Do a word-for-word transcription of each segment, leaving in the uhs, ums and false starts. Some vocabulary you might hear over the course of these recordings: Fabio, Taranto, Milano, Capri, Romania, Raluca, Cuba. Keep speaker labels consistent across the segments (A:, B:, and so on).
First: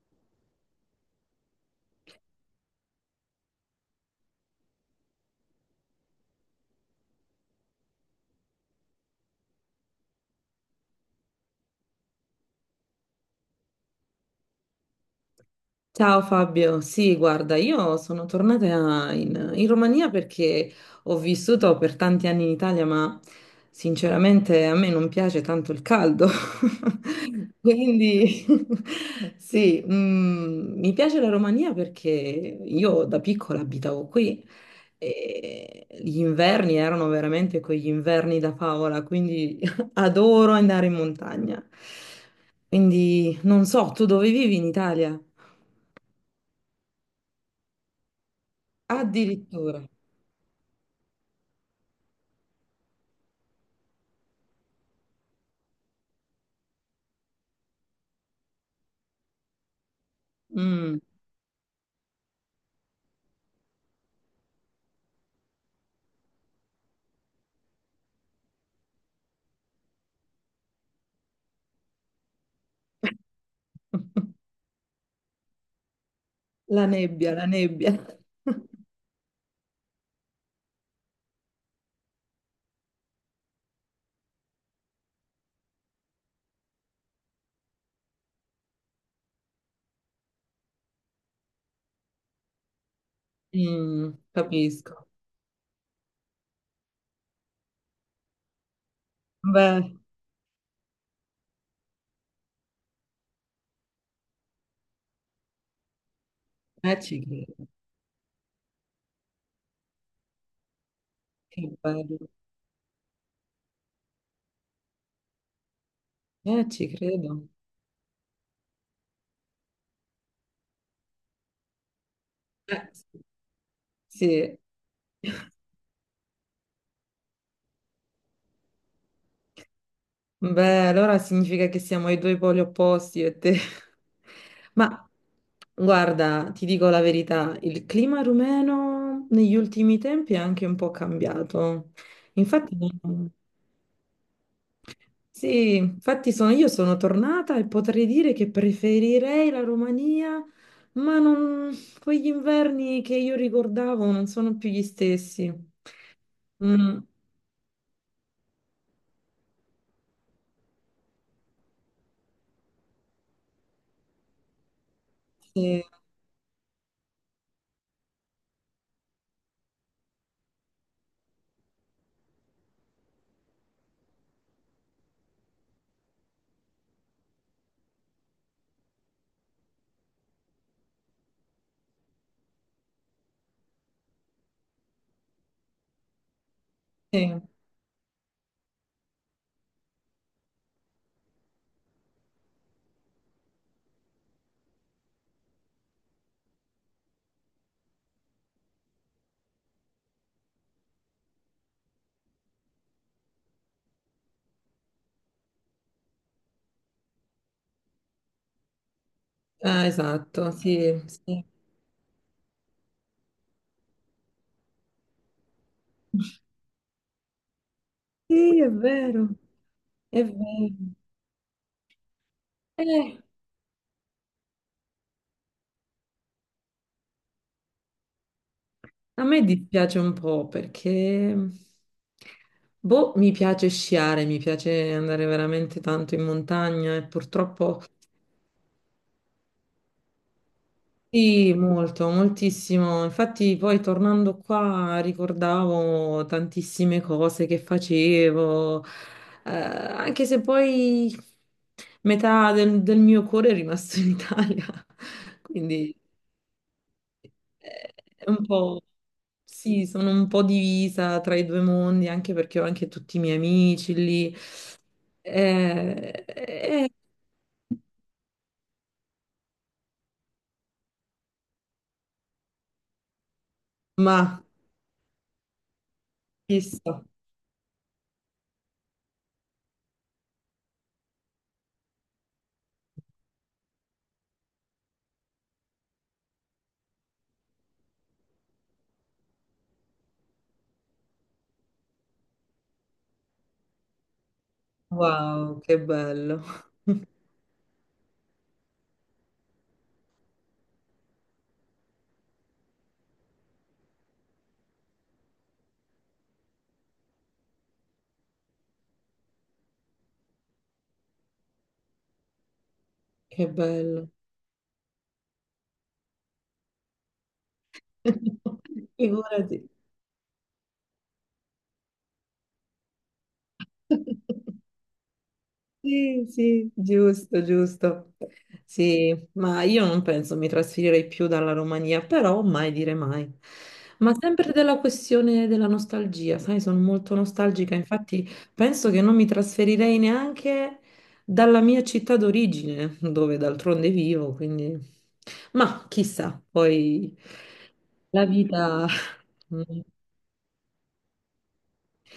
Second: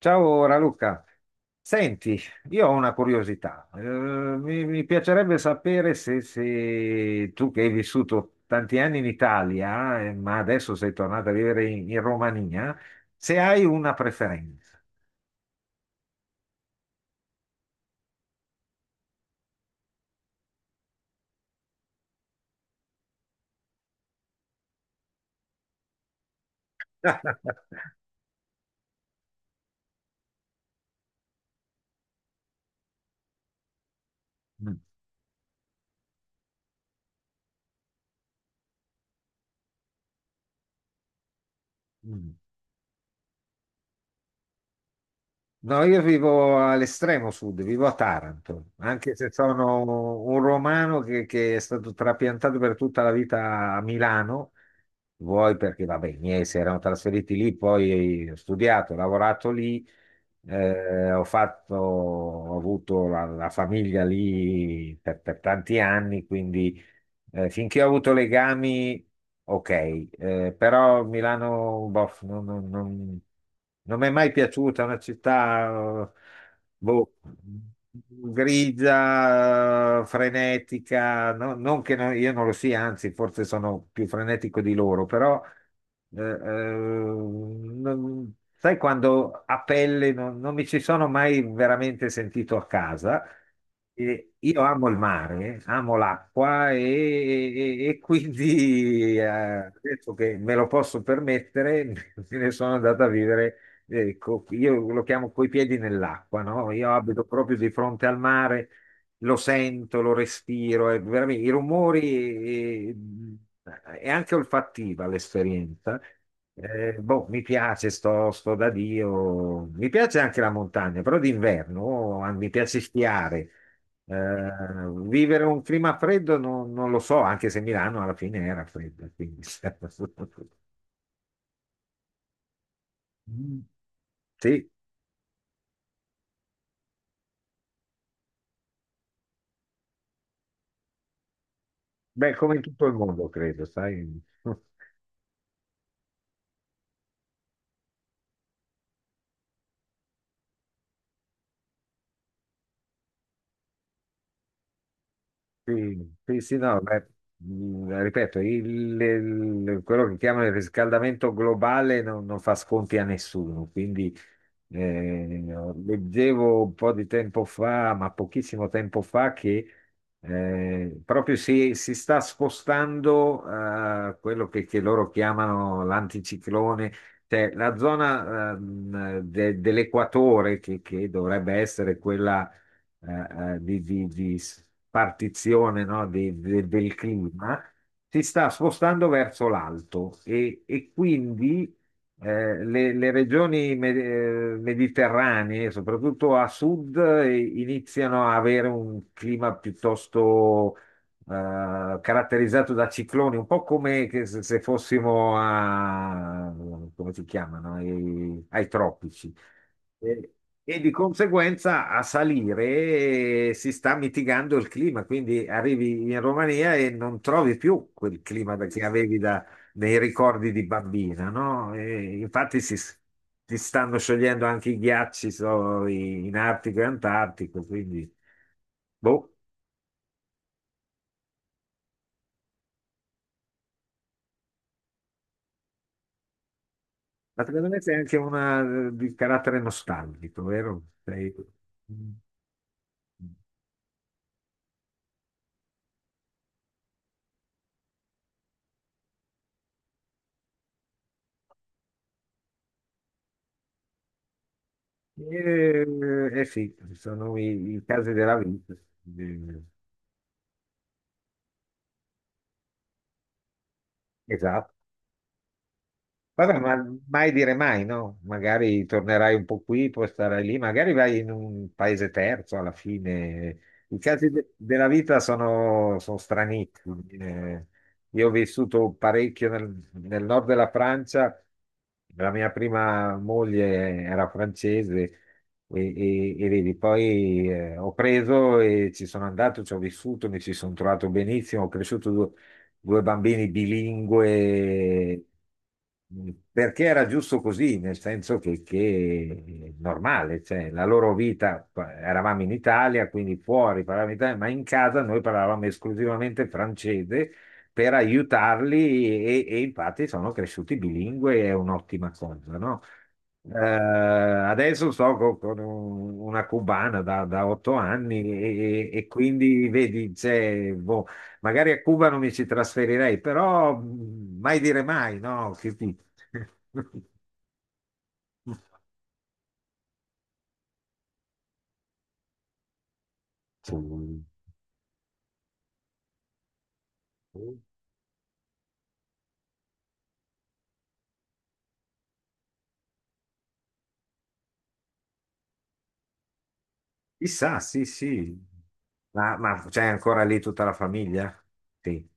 A: Ciao Raluca, senti, io ho una curiosità. Eh, mi, mi piacerebbe sapere se, se tu che hai vissuto tanti anni in Italia, eh, ma adesso sei tornato a vivere in, in Romania, se hai una preferenza.
B: Ciao Fabio, sì, guarda, io sono tornata in, in Romania perché ho vissuto per tanti anni in Italia, ma sinceramente a me non piace tanto il caldo. Quindi sì, mm, mi piace la Romania perché io da piccola abitavo qui
A: Mm.
B: e gli inverni erano veramente quegli inverni da favola, quindi adoro andare in montagna.
A: Mm.
B: Quindi non so, tu dove vivi in Italia?
A: No, io vivo all'estremo sud, vivo a Taranto, anche se sono
B: Addirittura.
A: un romano che, che è stato trapiantato per tutta la vita a Milano, vuoi perché, vabbè, i miei si erano trasferiti lì, poi ho studiato, ho lavorato lì,
B: Mm.
A: eh, ho fatto, ho avuto la, la famiglia lì per, per tanti anni, quindi eh, finché ho avuto legami, ok, eh, però Milano, boh, non, non- non- non mi è mai piaciuta. È una città, eh,
B: La
A: boh,
B: nebbia, la nebbia.
A: grigia, eh, frenetica, no- non che no- io non lo sia, anzi, forse sono più frenetico di loro, però, eh, eh, non- sai, quando a pelle non non mi ci sono mai veramente sentito a casa.
B: Mm,
A: E io amo il
B: capisco.
A: mare, amo l'acqua e, e- e quindi eh,
B: Beh,
A: adesso che me lo posso permettere, me ne sono andato a vivere, eh, co- io lo chiamo coi piedi nell'acqua, no? Io
B: eh, ci
A: abito proprio
B: credo.
A: di fronte al mare, lo sento, lo respiro, è veramente i
B: Che bello.
A: rumori e, e anche olfattiva l'esperienza.
B: Eh, ci
A: Eh, boh, mi
B: credo.
A: piace, sto, sto da Dio, mi piace anche la montagna, però d'inverno ah, mi piace
B: Eh,
A: sciare. Eh,
B: sì.
A: Vivere un clima freddo non, non lo so, anche se Milano alla fine era fredda, quindi...
B: Beh, allora significa che siamo ai due poli opposti, io e te.
A: Mm. Sì,
B: Ma guarda, ti dico la verità, il clima rumeno negli ultimi tempi è anche un po' cambiato.
A: beh, come in
B: Infatti,
A: tutto il mondo, credo, sai.
B: sì, infatti sono- io sono tornata e potrei dire che preferirei la Romania, ma non- quegli inverni che io ricordavo non sono più gli stessi.
A: Sì, sì, sì, no,
B: Mm,
A: beh, mh, ripeto, il- il- quello che chiamano il riscaldamento globale non, non fa sconti a nessuno, quindi eh,
B: sì,
A: leggevo un po' di tempo fa, ma pochissimo tempo fa, che eh, proprio si, si sta spostando a quello che, che loro chiamano l'anticiclone, cioè la zona ehm, de- dell'equatore che che dovrebbe essere quella eh, eh, di, di- di partizione, no, di- de- del
B: sì.
A: clima, si sta spostando verso l'alto e, e quindi eh, le, le regioni me- eh, mediterranee, soprattutto a sud, eh, iniziano a avere un clima piuttosto eh, caratterizzato da cicloni, un po' come che se, se fossimo a, come si chiamano, ai, ai tropici.
B: Ah,
A: E
B: esatto,
A: e di
B: sì, sì.
A: conseguenza a salire eh, si sta mitigando il clima, quindi arrivi in Romania e non trovi più quel clima
B: Sì,
A: da-
B: è
A: che avevi
B: vero,
A: da- nei
B: è
A: ricordi di
B: vero.
A: bambina, no? E infatti si, s-
B: Eh,
A: si stanno sciogliendo anche i ghiacci so, i- in Artico e Antartico, quindi
B: a
A: boh.
B: me dispiace un po' perché, boh, mi piace sciare, mi piace andare veramente tanto in montagna e
A: Ma secondo me
B: purtroppo...
A: sei anche una eh, di carattere nostalgico, vero? Sei...
B: Sì, molto, moltissimo. Infatti poi tornando qua ricordavo tantissime cose che facevo, eh, anche se poi metà del, del mio cuore è rimasto in Italia.
A: Eh,
B: Quindi
A: eh sì, sono i, i
B: eh,
A: casi
B: è
A: della
B: un
A: vita.
B: po', sì, sono un po' divisa tra i due mondi, anche perché ho anche tutti i miei amici lì.
A: Esatto.
B: Eh,
A: Vabbè, ma
B: eh,
A: mai dire mai, no? Magari tornerai un po' qui, poi starai lì, magari vai in un paese terzo alla fine. I
B: ma
A: casi de- della vita sono, sono
B: chissà,
A: stranissimi. Eh, io ho vissuto parecchio nel, nel nord della Francia, la mia prima moglie era francese e, e- e vedi, poi eh, ho preso e ci sono andato, ci ho vissuto, mi ci sono trovato benissimo, ho cresciuto due due bambini bilingue,
B: wow, che
A: mh,
B: bello,
A: perché era giusto così, nel senso che, che è normale, cioè la loro vita, eravamo in Italia, quindi fuori parlavamo italiano, ma in casa noi parlavamo esclusivamente francese per aiutarli e, e infatti sono cresciuti bilingue, è un'ottima cosa, no?
B: che
A: Eh,
B: bello.
A: adesso sto co- con, un- una cubana da, da otto anni e, e- e quindi
B: Figurati.
A: vedi, c'è, boh. Magari a Cuba non mi ci trasferirei, però mh, mai dire mai, no? Che ti-
B: Sì, sì, giusto, giusto. Sì, ma io non penso mi trasferirei più dalla Romania, però mai dire mai. Ma sempre della questione della nostalgia, sai, sono molto nostalgica, infatti penso che non mi trasferirei neanche dalla mia città d'origine, dove d'altronde vivo, quindi... Ma chissà, poi
A: Chissà, sì,
B: la
A: sì.
B: vita...
A: Ma, ma c'è ancora lì tutta la famiglia? Sì.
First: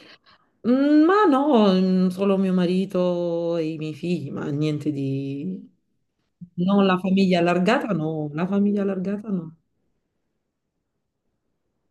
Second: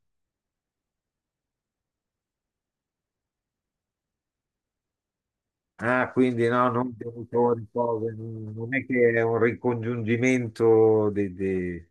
B: Mm, ma no, mm, solo mio marito e i miei figli, ma niente di...
A: Ah, quindi no,
B: Non
A: non
B: la famiglia
A: genitori,
B: allargata,
A: cose,
B: no, la
A: non non
B: famiglia
A: è che è
B: allargata
A: un
B: no.
A: ricongiungimento de- de-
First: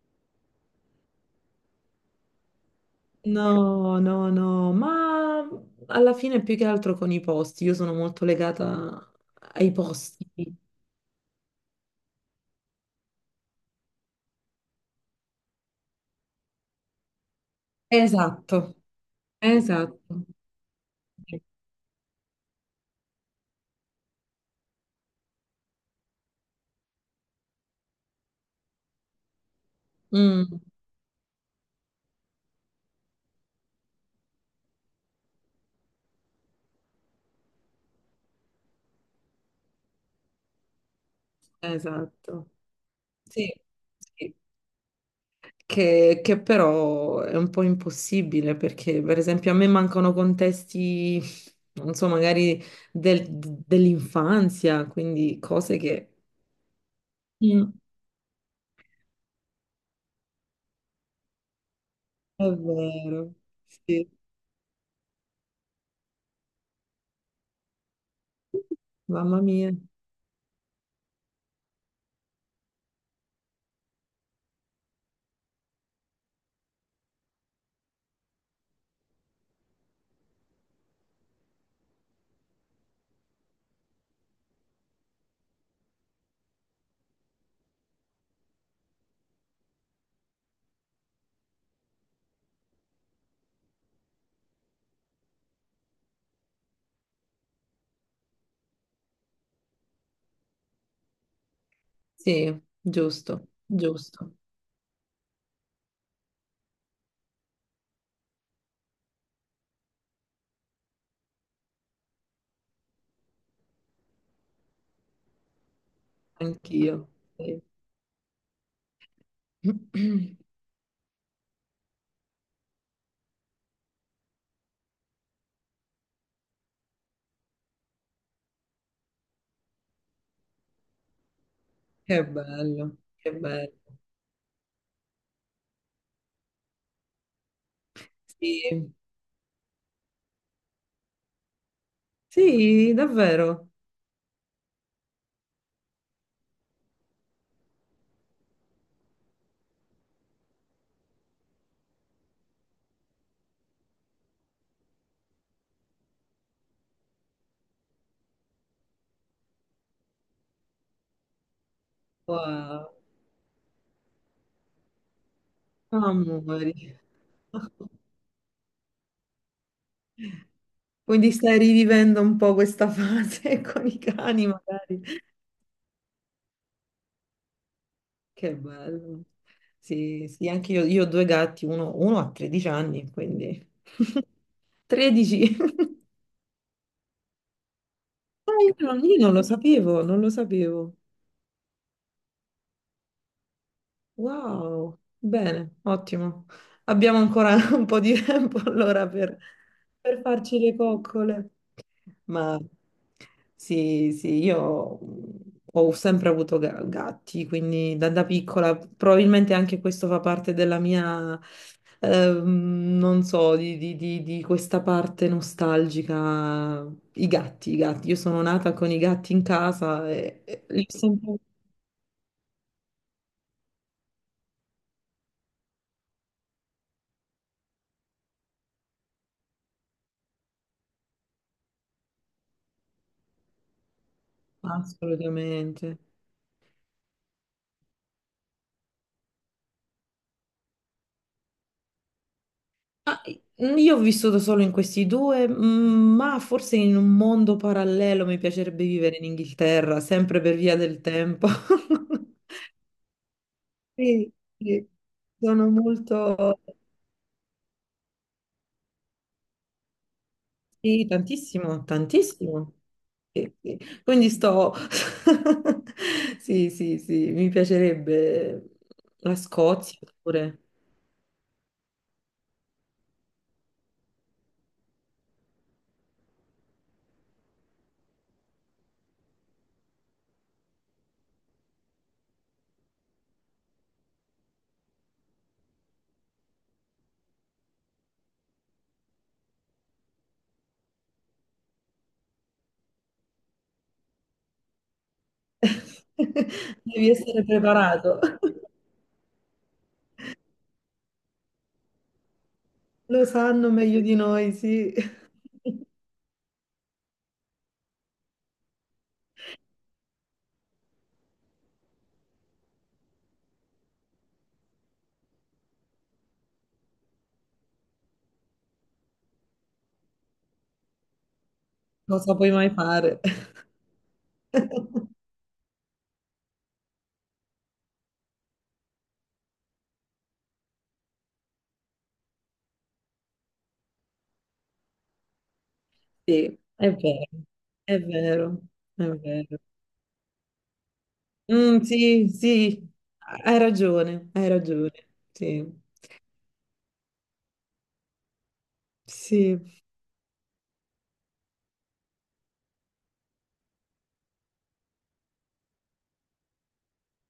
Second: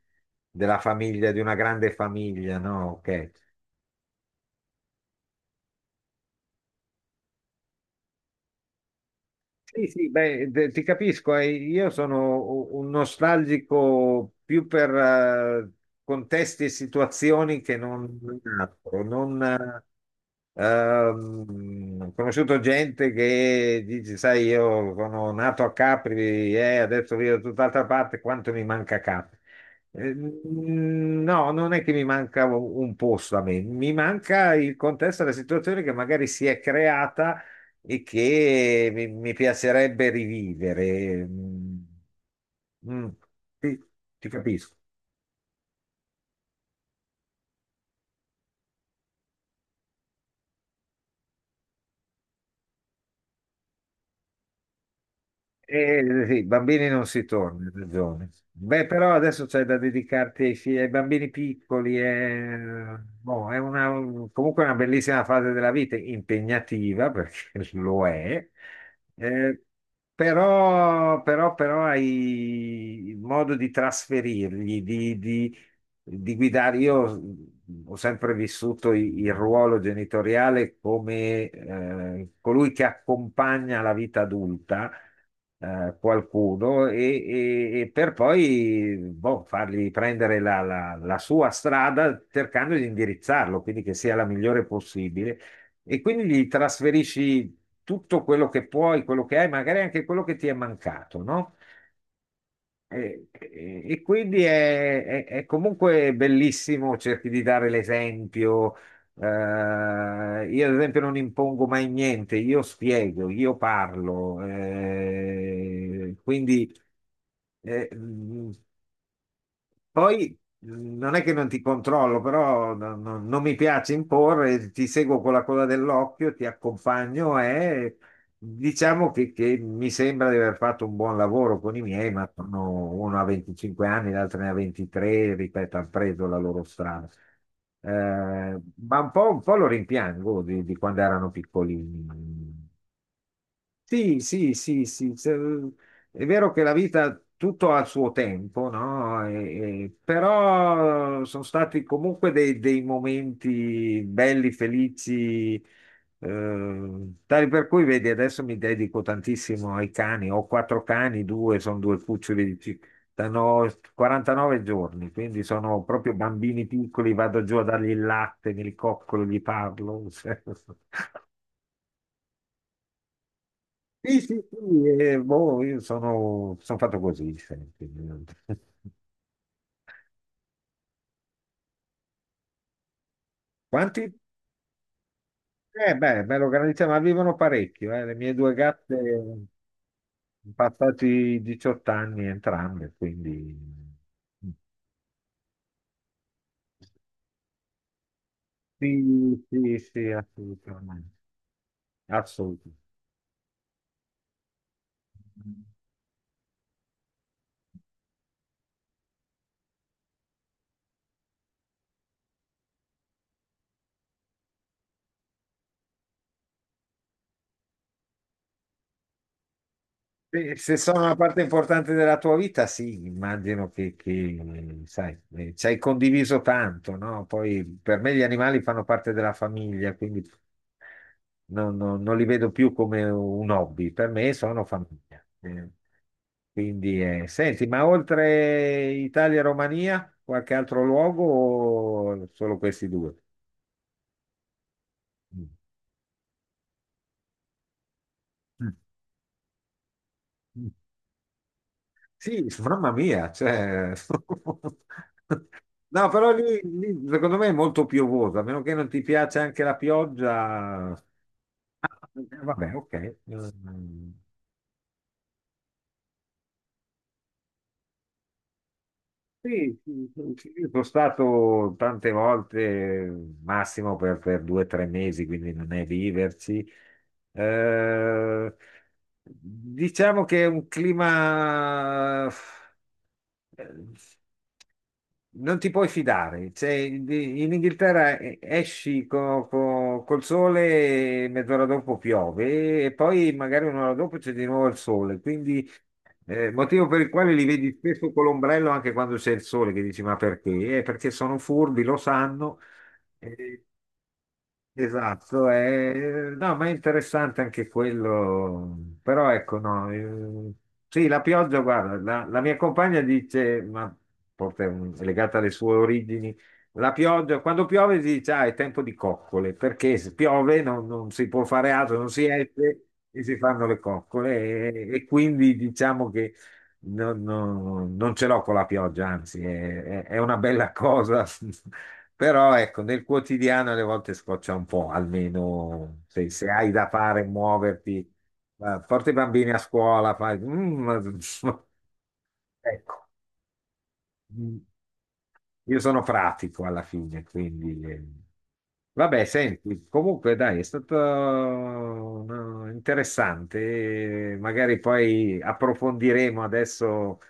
A: della famiglia, di una grande famiglia, no? Ok.
B: No, no, no, ma alla fine più che altro con i posti, io sono molto legata ai
A: Sì, sì,
B: posti.
A: beh, te- ti capisco, eh. Io sono u- un nostalgico più per eh, contesti e situazioni che non non
B: Esatto,
A: altro. Non, eh,
B: esatto.
A: ehm, ho conosciuto gente che dice, sai, io sono nato a Capri e adesso vivo da tutt'altra parte, quanto mi manca Capri? Eh,
B: Mm,
A: mm, No, non è che mi manca un un posto a me, mi manca il contesto della situazione che magari si è creata e che mi, mi piacerebbe rivivere. Mm.
B: esatto.
A: Mm.
B: Sì,
A: Sì, ti
B: sì,
A: capisco.
B: che, che però è un po' impossibile perché, per esempio, a me mancano contesti, non so, magari del- dell'infanzia, quindi cose
A: Eh,
B: che...
A: eh, sì, bambini non si torna, hai
B: Mm.
A: ragione. Beh, però adesso c'è da dedicarti ai, figli, ai bambini piccoli,
B: È
A: è,
B: vero,
A: boh, è una,
B: sì,
A: comunque una bellissima fase della vita, impegnativa perché lo è,
B: mamma
A: eh,
B: mia.
A: però, però, però hai modo di trasferirgli, di, di- di guidare. Io ho sempre vissuto i- il ruolo genitoriale come eh, colui che accompagna la vita adulta eh, qualcuno e, e- e per poi boh, fargli prendere la, la- la sua strada cercando di indirizzarlo, quindi che sia la migliore possibile. E quindi gli trasferisci tutto quello che puoi, quello che hai, magari anche quello che ti è mancato, no?
B: Sì,
A: E,
B: giusto,
A: e- e
B: giusto,
A: quindi è, è- è comunque bellissimo, cerchi di dare l'esempio. Eh, io, ad esempio, non impongo mai niente, io spiego, io parlo. Eh, quindi
B: anch'io. Sì.
A: eh, poi mh, non è che non ti controllo, però no- no- non mi piace imporre, ti seguo con la coda dell'occhio, ti accompagno e diciamo che, che mi sembra di aver fatto un buon lavoro con i miei,
B: Che
A: ma sono-
B: bello,
A: uno ha
B: che bello.
A: venticinque anni, l'altro ne ha ventitré, ripeto, hanno preso la loro strada. Eh,
B: Sì,
A: ma un po', un po' lo rimpiango di, di quando erano piccolini.
B: sì, davvero.
A: Sì, sì, sì, sì, se- è vero che la vita tutto ha il suo tempo, no? E- e- però sono stati comunque dei, dei momenti belli, felici, eh, tali per cui, vedi, adesso mi dedico tantissimo ai cani, ho quattro cani, due sono due cuccioli di ci-
B: Wow,
A: hanno quarantanove giorni, quindi sono proprio bambini
B: amori.
A: piccoli, vado giù a dargli il latte, mi ricoccolo, gli parlo.
B: Quindi stai rivivendo un po' questa fase con i
A: Sì, sì,
B: cani,
A: sì,
B: magari.
A: eh, boh, io sono, sono fatto così sempre.
B: Che bello. Sì, sì, anche io, io ho due gatti, uno, uno ha tredici anni, quindi
A: Quanti?
B: tredici.
A: Eh, beh, me lo garantisco, ma vivono parecchio, eh. Le mie
B: Ah,
A: due
B: io
A: gatte
B: non, io non lo sapevo, non lo
A: sono
B: sapevo.
A: passati i diciotto anni entrambe, quindi
B: Wow, bene, ottimo. Abbiamo ancora un po' di tempo allora per,
A: sì, sì, sì,
B: per farci le
A: assolutamente.
B: coccole. Ma
A: Assolutamente.
B: sì, sì, io mh, ho sempre avuto ga- gatti, quindi da, da piccola probabilmente anche questo fa parte della mia, ehm, non so, di, di- di- di questa parte nostalgica. I gatti, i gatti. Io sono nata con i gatti in casa e,
A: Se
B: e
A: se
B: li ho
A: sono una
B: sempre...
A: parte importante della tua vita, sì, immagino che, che, sai, eh, ci hai condiviso tanto, no? Poi per me gli animali fanno parte della famiglia, quindi non, non- non li vedo più come un hobby, per me sono famiglia. Eh,
B: Assolutamente.
A: Quindi, eh, senti, ma oltre Italia e Romania, qualche altro luogo o solo questi due?
B: Ah, io ho vissuto solo in questi due,
A: Mm.
B: mm, ma forse in un mondo parallelo mi
A: Mm.
B: piacerebbe vivere in Inghilterra, sempre per
A: Mm.
B: via del tempo.
A: Sì, mamma mia, cioè...
B: Sì, sì, sono
A: No, però
B: molto...
A: lì, lì, secondo me è molto piovoso, a meno che non ti piace anche la pioggia.
B: Sì, tantissimo,
A: Eh,
B: tantissimo.
A: Vabbè, ok.
B: Sì, sì.
A: Mm.
B: Quindi sto... Sì, sì, sì, mi piacerebbe la
A: Sì,
B: Scozia
A: sì, sì, sì,
B: pure.
A: sono stato tante volte, massimo per, per due o tre mesi, quindi non è viverci. Eh, diciamo che è un clima eh, non ti puoi fidare, cioè, in in Inghilterra eh, esci co- co- col sole e mezz'ora dopo piove e poi magari un'ora dopo c'è di nuovo il sole, quindi eh, motivo per
B: Devi
A: il quale li
B: essere
A: vedi spesso
B: preparato.
A: con l'ombrello anche quando c'è il sole, che dici ma perché? Eh, perché sono furbi, lo sanno,
B: Lo
A: eh.
B: sanno meglio di noi, sì.
A: Esatto, eh, no, ma è interessante anche quello, però ecco, no, eh, sì, la pioggia, guarda, la, la mia compagna dice, ma forse è un- è legata alle sue origini, la pioggia, quando piove si dice, ah, è tempo di coccole, perché se piove non, non si può fare altro, non si
B: Cosa puoi mai
A: esce
B: fare?
A: e si fanno le coccole e, e quindi diciamo che non, non- non ce l'ho con la pioggia, anzi, è, è- è una bella cosa. Però ecco, nel quotidiano alle volte scoccia un po', almeno se, se
B: Sì,
A: hai da
B: è
A: fare,
B: vero,
A: muoverti,
B: è vero,
A: eh,
B: è
A: porta i bambini
B: vero.
A: a scuola, fai... mm,
B: Mm, sì, sì,
A: ecco.
B: hai ragione, hai
A: Mm.
B: ragione. Sì,
A: Io sono pratico alla fine, quindi... eh. Vabbè,
B: sì.
A: senti, comunque dai, è stato no, interessante. Eh, magari poi approfondiremo adesso.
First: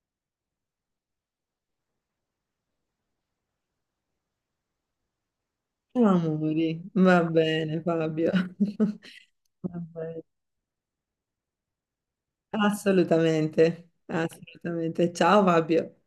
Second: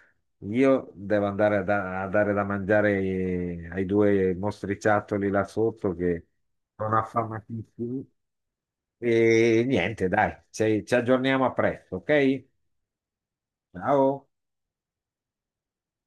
A: Io devo andare a, da- a dare da mangiare ai due mostriciattoli là sotto che
B: Amori,
A: sono
B: va bene,
A: affamatissimi.
B: Fabio.
A: E
B: Va
A: niente,
B: bene.
A: dai, ci ci aggiorniamo a presto, ok?
B: Assolutamente,
A: Ciao.
B: assolutamente. Ciao, Fabio.